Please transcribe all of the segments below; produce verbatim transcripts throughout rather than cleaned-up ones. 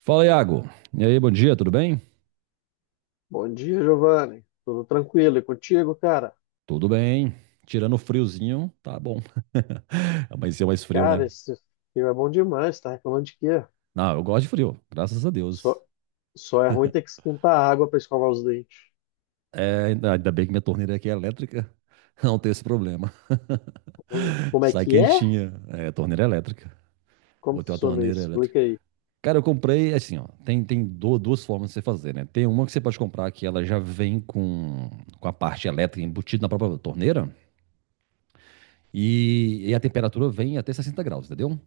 Fala, Iago. E aí, bom dia, tudo bem? Bom dia, Giovanni. Tudo tranquilo e contigo, cara? Tudo bem. Tirando o friozinho, tá bom. Amanheceu mais frio, né? Cara, esse filme é bom demais, tá reclamando de quê? Não, eu gosto de frio, graças a Só, Deus. só é ruim ter que esquentar a água para escovar os dentes. É, ainda ainda bem que minha torneira aqui é elétrica, não tem esse problema. Como é Sai que é? quentinha. É, torneira elétrica. Como Botei uma funciona torneira isso? elétrica. Explica aí. Cara, eu comprei, assim, ó, tem, tem du- duas formas de você fazer, né? Tem uma que você pode comprar que ela já vem com, com a parte elétrica embutida na própria torneira e, e a temperatura vem até sessenta graus, entendeu?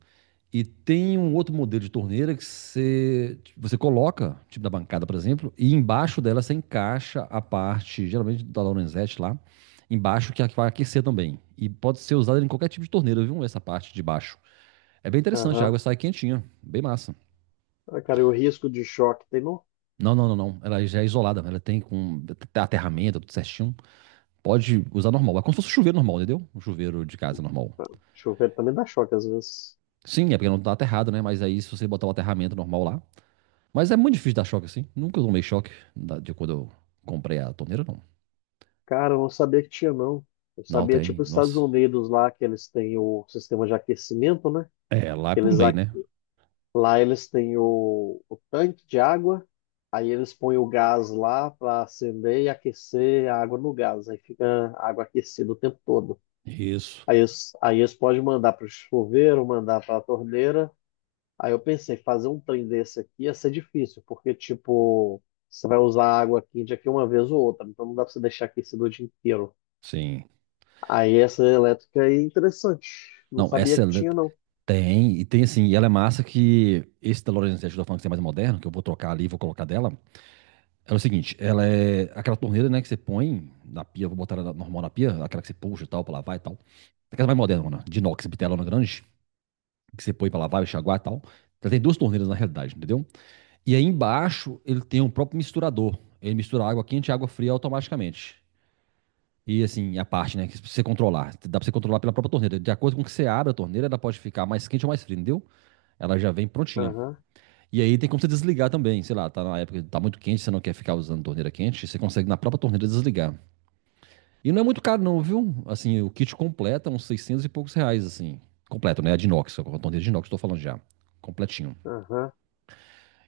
E tem um outro modelo de torneira que você, você coloca, tipo da bancada, por exemplo, e embaixo dela você encaixa a parte, geralmente da Lorenzetti lá, embaixo que é a que vai aquecer também. E pode ser usada em qualquer tipo de torneira, viu? Essa parte de baixo. É bem interessante, a Aham. água sai quentinha, bem massa. Ah, cara, e o risco de choque tem não? Não, não, não, não. Ela já é isolada, ela tem com aterramento, tudo certinho. Pode usar normal. É como se fosse um chuveiro normal, entendeu? Um chuveiro de casa normal. Ah, chover também dá choque às vezes. Sim, é porque não tá aterrado, né? Mas aí se você botar o aterramento normal lá, mas é muito difícil dar choque assim. Nunca tomei choque da- de quando eu comprei a torneira, não. Cara, eu não sabia que tinha, não. Eu Não sabia, tem, tipo, os Estados nossa. Unidos lá, que eles têm o sistema de aquecimento, né? É, lá é por Eles lei, né? Lá eles têm o, o tanque de água, aí eles põem o gás lá para acender e aquecer a água no gás, aí fica a água aquecida o tempo todo. Isso. Aí eles, aí eles podem mandar para o chuveiro, mandar para a torneira. Aí eu pensei, fazer um trem desse aqui ia ser difícil, porque, tipo, você vai usar a água quente aqui uma vez ou outra, então não dá para você deixar aquecido o dia inteiro. Sim. Aí essa elétrica aí é interessante, não Não, sabia essa que é- tinha, não. tem, e tem assim, e ela é massa que esse da Lorenz ajuda falando que é mais moderno, que eu vou trocar ali, e vou colocar dela. É o seguinte, ela é aquela torneira, né, que você põe na pia, vou botar ela na- normal na pia, aquela que você puxa e tal, pra lavar e tal. Aquela mais moderna, mano, de inox, bitelona grande, que você põe pra lavar, enxaguar e tal. Ela tem duas torneiras na realidade, entendeu? E aí embaixo ele tem um próprio misturador. Ele mistura água quente e água fria automaticamente. E assim, a parte, né, que você controlar. Dá pra você controlar pela própria torneira. De acordo com que você abre a torneira, ela pode ficar mais quente ou mais fria, entendeu? Ela já vem prontinha. Aham, E aí tem como você desligar também, sei lá, tá na época, tá muito quente, você não quer ficar usando torneira quente, você consegue na própria torneira desligar. E não é muito caro não, viu? Assim, o kit completo é uns seiscentos e poucos reais, assim. Completo, né? A de inox, a torneira de inox, tô falando já. Completinho. aham.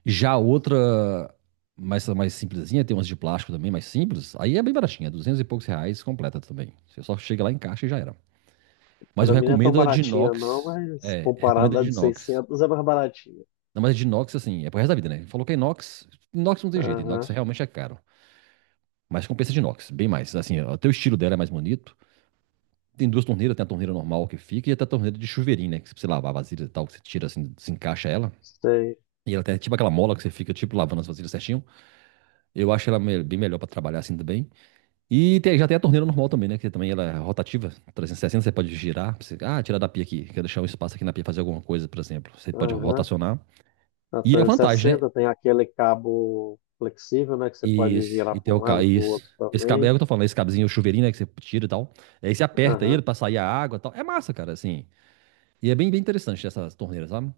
Já a outra, mais, mais simplesinha, tem umas de plástico também, mais simples. Aí é bem baratinha, duzentos e poucos reais completa também. Você só chega lá, encaixa e já era. Mas eu Pra mim não é tão recomendo a de baratinha não, inox. mas É, recomendo a comparada a de de inox. seiscentos é mais baratinha. Não, mas a de inox, assim, é pro resto da vida, né? Falou que é inox, inox não tem jeito, Aham, inox realmente é caro. Mas compensa de inox, bem mais. Assim, até o estilo dela é mais bonito. Tem duas torneiras, tem a torneira normal que fica e até a torneira de chuveirinho, né? Que se você lavar vasilhas e tal, que você tira assim, desencaixa ela. sei. E ela tem tipo aquela mola que você fica, tipo, lavando as vasilhas certinho. Eu acho ela me- bem melhor pra trabalhar assim também. E tem- já tem a torneira normal também, né? Que também ela é rotativa, trezentos e sessenta você pode girar. Você, ah, tirar da pia aqui, quer deixar um espaço aqui na pia fazer alguma coisa, por exemplo. Você pode Aham. rotacionar. A E a vantagem, né? trezentos e sessenta tem aquele cabo flexível, né, que você E, pode girar e para tem um o ca- lado, para o isso esse, outro esse cabo, é também. o que eu tô falando, esse cabezinho, o chuveirinho, né? Que você tira e tal. Aí você aperta ele Aham. pra sair a água e tal. É massa, cara, assim. E é bem, bem interessante essa torneira, sabe?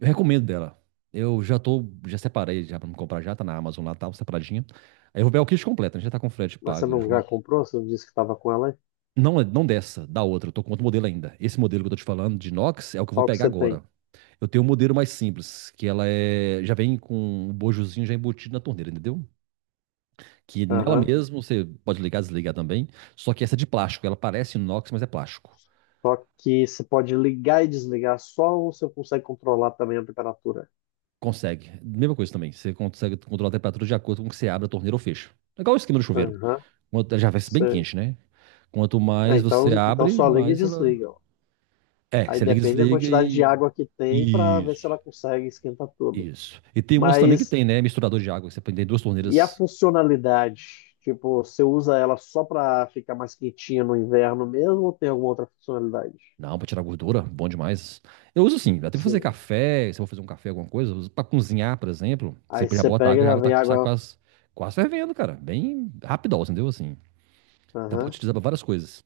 Eu recomendo dela. Eu já tô, já separei já pra me comprar, já tá na Amazon lá, tá separadinha. Aí eu vou ver o kit completo, né? Já tá com o frete Mas você pago não já junto. comprou? Você não disse que estava com ela, hein? Não, é, não dessa, da outra. Eu tô com outro modelo ainda. Esse modelo que eu tô te falando, de inox, é o que eu vou Qual que pegar você tem? agora. Eu tenho um modelo mais simples, que ela é, já vem com o bojozinho já embutido na torneira, entendeu? Que nela Aham. mesmo você pode ligar, desligar também. Só que essa é de plástico, ela parece inox, mas é plástico. Só que você pode ligar e desligar só ou você consegue controlar também a temperatura? Consegue. Mesma coisa também. Você consegue controlar a temperatura de acordo com o que você abre a torneira ou fecha. É igual o esquema do chuveiro. Aham. Quanto- ela já vai ser bem Você... quente, né? Quanto É, mais então, você então abre, só liga e mais ela. desliga. É, Aí você liga, e depende da desliga quantidade de e. água que tem para ver se ela Isso. consegue esquentar tudo. Isso. E tem umas também que Mas tem, né? Misturador de água. Que você põe- tem duas e a torneiras funcionalidade? Tipo, você usa ela só para ficar mais quentinha no inverno mesmo ou tem alguma outra funcionalidade? na água pra tirar gordura. Bom demais. Eu uso sim. Até pra fazer Sim. café. Se eu vou fazer um café, alguma coisa. Eu uso pra cozinhar, por exemplo. Você Aí já você bota pega e água e a já água vem tá, sai água. quase, quase fervendo, cara. Bem rapidão, entendeu? Assim. Dá pra Aham. utilizar pra várias coisas.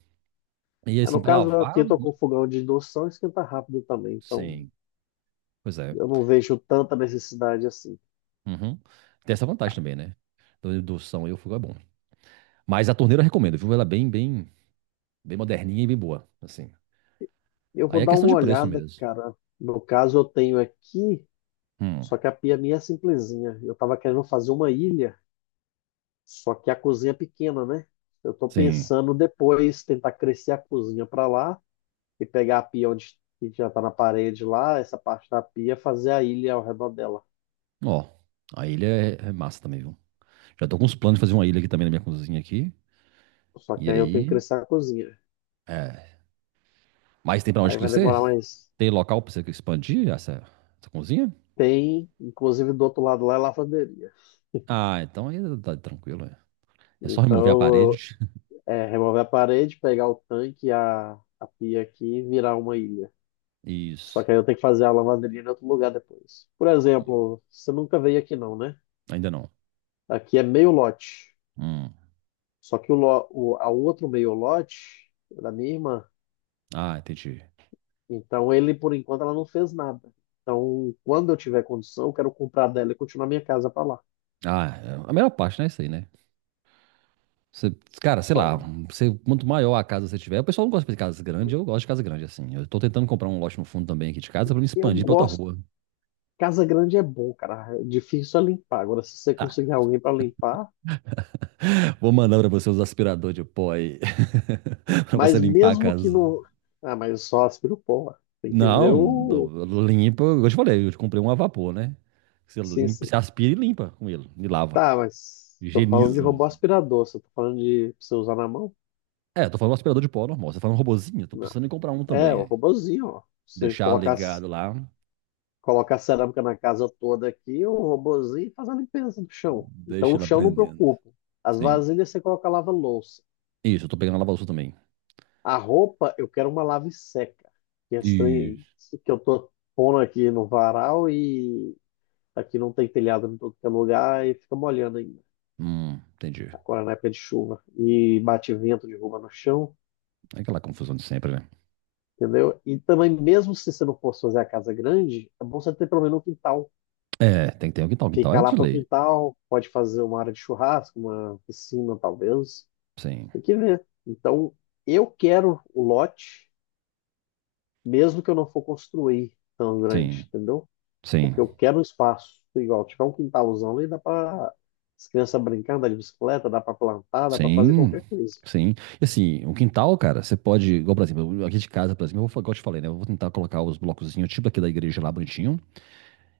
E É, assim, no pra caso, aqui lavar, eu tô com muito- fogão de indução, esquenta rápido também. Então sim. Pois é. eu não vejo tanta necessidade assim. Uhum. Tem essa vantagem também, né? Do indução e o fogo é bom. Mas a torneira eu recomendo, viu? Ela é bem, bem, bem moderninha e bem boa. Assim. Eu vou Aí é dar questão uma de preço olhada, mesmo. cara. No caso, eu tenho aqui, Hum. só que a pia minha é simplesinha. Eu tava querendo fazer uma ilha. Só que a cozinha é pequena, né? Eu tô Sim. pensando depois tentar crescer a cozinha para lá e pegar a pia onde que já tá na parede lá, essa parte da pia, fazer a ilha ao redor dela. Ó, a ilha é, é massa também, viu? Já tô com uns planos de fazer uma ilha aqui também na minha cozinha aqui. Só que E aí eu tenho que aí, crescer a cozinha. é, mas tem pra onde Aí vai crescer? demorar mais. Tem local pra você expandir essa, essa cozinha? Tem, inclusive do outro lado lá é lavanderia. Ah, então aí tá tá tranquilo. É, é só remover a Então, parede. é remover a parede, pegar o tanque, e a, a pia aqui e virar uma ilha. Só Isso. que aí eu tenho que fazer a lavanderia em outro lugar depois. Por exemplo, você nunca veio aqui não, né? Ainda não. Aqui é meio lote. Hum. Só que o, lo- o, a outro meio lote é da minha irmã. Ah, entendi. Então ele, por enquanto, ela não fez nada. Então, quando eu tiver condição, eu quero comprar dela e continuar minha casa para lá. Ah, é a melhor parte, né? Isso aí, né? Você- Cara, sei Só. lá, você, quanto maior a casa você tiver, o pessoal não gosta de casa grande, eu gosto de casa grande, assim. Eu tô tentando comprar um lote no fundo também aqui de casa pra me Eu expandir pra outra gosto. rua. Casa grande é bom, cara. É difícil é limpar. Agora, se você conseguir Ah, alguém para limpar, vou mandar pra você os aspiradores de pó aí. Pra você mas limpar a mesmo que casa. não. Ah, mas eu só aspiro pó. Ué. Tem que ver Não, o. não, limpa. Eu te falei, eu te comprei um a vapor, né? Você Sim, limpa, sim. você aspira e limpa com ele. E lava. Tá, mas tô falando de Higieniza. robô aspirador. Você tá falando de pra você usar na mão? É, eu tô falando um aspirador de pó normal. Você tá falando um robozinho? Tô Não. precisando em comprar um É, também. o Aí. robozinho, ó. Você Deixar colocar ligado lá. Coloca a cerâmica na casa toda aqui, o robozinho faz a limpeza do chão. Então Deixa o ele chão não aprendendo. preocupa. As Sim. vasilhas você coloca lava-louça. Isso, eu tô pegando a lava-louça também. A roupa, eu quero uma lave seca. Que é estranho, Isso. isso que eu tô pondo aqui no varal e aqui não tem telhado em todo que é lugar e fica molhando ainda. Hum, entendi. Agora na época de chuva. E bate vento, derruba no chão, É aquela confusão de sempre, né? entendeu? E também, mesmo se você não fosse fazer a casa grande, é bom você ter pelo menos um quintal. É, tem que ter um quintal. Quintal Fica é lá de pro lei. quintal, pode fazer uma área de churrasco, uma piscina, talvez. Sim, Tem que ver. Então, eu quero o lote, mesmo que eu não for construir tão sim, grande, entendeu? Porque sim. eu quero um espaço igual. Tiver um quintalzão ali, dá para as crianças brincar, andar de bicicleta, dá para plantar, dá para fazer Sim, qualquer coisa. sim. E assim, o quintal, cara, você pode, igual, por exemplo, aqui de casa, por exemplo, eu vou, igual eu te falei, né? Eu vou tentar colocar os blocozinhos, tipo aqui da igreja lá bonitinho.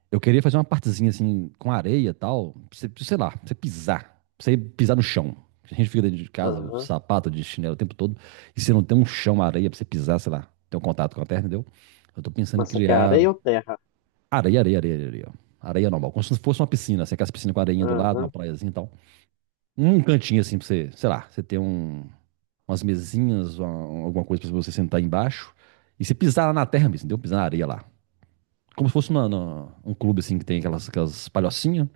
Eu queria fazer uma partezinha assim, com areia e tal, pra você, sei lá, pra você pisar, pra você pisar no chão. A gente fica dentro de casa, com Aham. sapato, de chinelo o tempo todo, e você não tem um chão, uma areia pra você pisar, sei lá, ter um contato com a terra, entendeu? Eu tô pensando em Mas isso aqui é criar areia ou terra? areia, areia, areia, areia. Areia normal, como se fosse uma piscina, assim, aquelas piscinas com areinha do lado, uma Aham. praiazinha e tal. Um cantinho assim pra você, sei lá, você ter um, umas mesinhas, uma- alguma coisa pra você sentar embaixo. E você pisar lá na terra mesmo, entendeu? Pisar na areia lá. Como se fosse uma- uma- um clube assim que tem aquelas, aquelas palhocinhas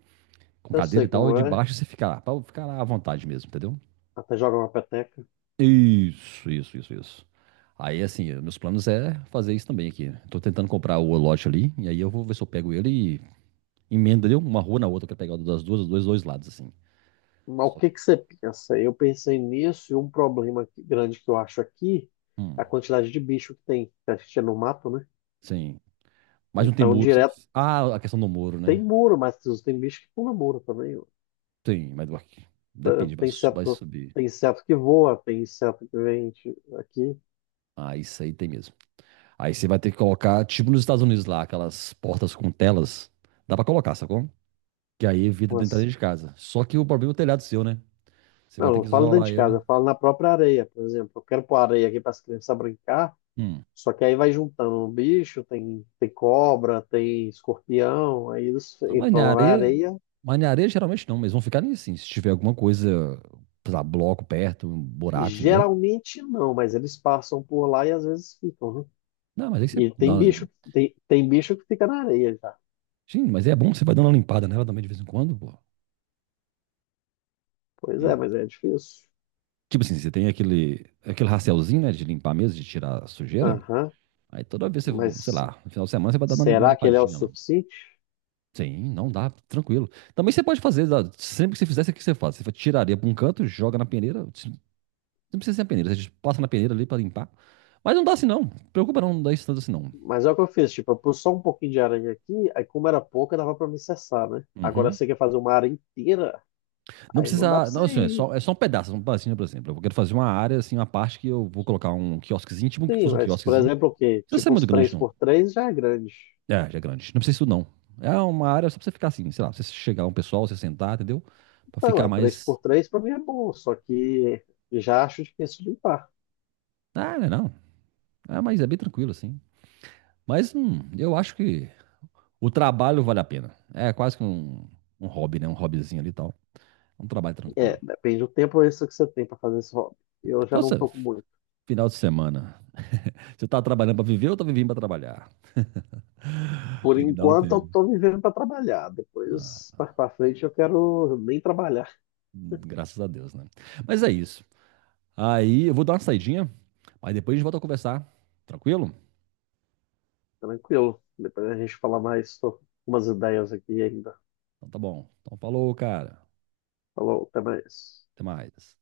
com Eu cadeira sei e tal, e como é. debaixo você fica lá, pra ficar lá à vontade mesmo, entendeu? Até joga uma peteca. Isso, isso, isso, isso. Aí, assim, meus planos é fazer isso também aqui. Tô tentando comprar o lote ali, e aí eu vou ver se eu pego ele e emenda ali uma rua na outra, que eu quero pegar das duas, dos dois lados, assim. Mas o Só- que que você pensa? Eu pensei nisso e um problema que- grande que eu acho aqui é Hum, a quantidade de bicho que tem. Que a gente é no mato, né? sim. Mas não tem Então, muro. Você não- direto Ah, a questão do muro, tem né? muro, mas tem bicho que pula muro também. Tem, mas vai- depende, vai, Tem su- vai inseto, subir. tem inseto que voa, tem inseto que vem de- aqui. Ah, isso aí tem mesmo. Aí você vai ter que colocar, tipo nos Estados Unidos lá, aquelas portas com telas. Dá pra colocar, sacou? Que aí evita de entrar Mas dentro de casa. Só que o problema é o telhado seu, né? Você vai não, ter não que falo dentro isolar de casa, ele. eu falo na própria areia, por exemplo. Eu quero pôr areia aqui para as crianças brincar, Hum. só que aí vai juntando um bicho, tem, tem, cobra, tem escorpião, aí eles Ah, mas entram na lá na areia, areia. mas na areia geralmente não, mas vão ficar nisso, assim. Se tiver alguma coisa, sei lá, bloco perto, um buraco, entendeu? Geralmente não, mas eles passam por lá e às vezes ficam, né? Não, mas aí você E tem dá. bicho, tem, tem bicho que fica na areia já. Sim, mas é bom que você vai dando uma limpada nela também de vez em quando, pô. Pois é, Hum. mas é difícil. Tipo assim, você tem aquele, aquele rastelzinho, né, de limpar mesmo, de tirar a sujeira. Aham, Aí toda vez, você, sei mas lá, no final de semana você vai dar uma será que ele é o limpadinha lá. suficiente? Sim, não dá, tranquilo. Também você pode fazer, dá- sempre que você fizesse, o que você faz? Você tiraria para um canto, joga na peneira, você não precisa ser a peneira, você passa na peneira ali para limpar. Mas não dá assim não, preocupa não, não dá isso tanto assim não. Mas é o que eu fiz, tipo, eu pus só um pouquinho de aranha aqui, aí como era pouca, dava pra me cessar, né? Agora Uhum. você quer fazer uma área inteira, Não aí não dá pra precisa, você não, assim, é ir. só, é só um pedaço, um pedacinho, por exemplo. Eu quero fazer uma área, assim, uma parte que eu vou colocar um quiosquezinho, tipo que Sim, fosse um mas por quiosquezinho. Não exemplo, o quê? precisa ser Tipo, uns muito grande três não. por três já é grande. É, já é grande, não precisa isso não. É uma área só pra você ficar assim, sei lá, pra você chegar um pessoal, você sentar, entendeu? Pra Então, ficar é, mais... três por três pra mim é bom, só que já acho difícil de limpar. Ah, não, é não. Ah, mas é bem tranquilo, assim. Mas hum, eu acho que o trabalho vale a pena. É quase que um, um hobby, né? Um hobbyzinho ali e tal. É um trabalho É, tranquilo. depende do tempo extra que você tem para fazer esse hobby. Eu já não Nossa, tô com muito. final de semana. Você tá trabalhando pra viver ou tá vivendo pra trabalhar? Por Tem que dar um enquanto, eu tempo. tô vivendo para trabalhar. Depois, Ah, mais para frente, eu quero nem trabalhar. graças a Deus, né? Mas é isso. Aí eu vou dar uma saidinha, mas depois a gente volta a conversar. Tranquilo? Tranquilo. Depois a gente fala mais sobre umas ideias aqui ainda. Então tá bom. Então falou, cara. Falou, até mais. Até mais.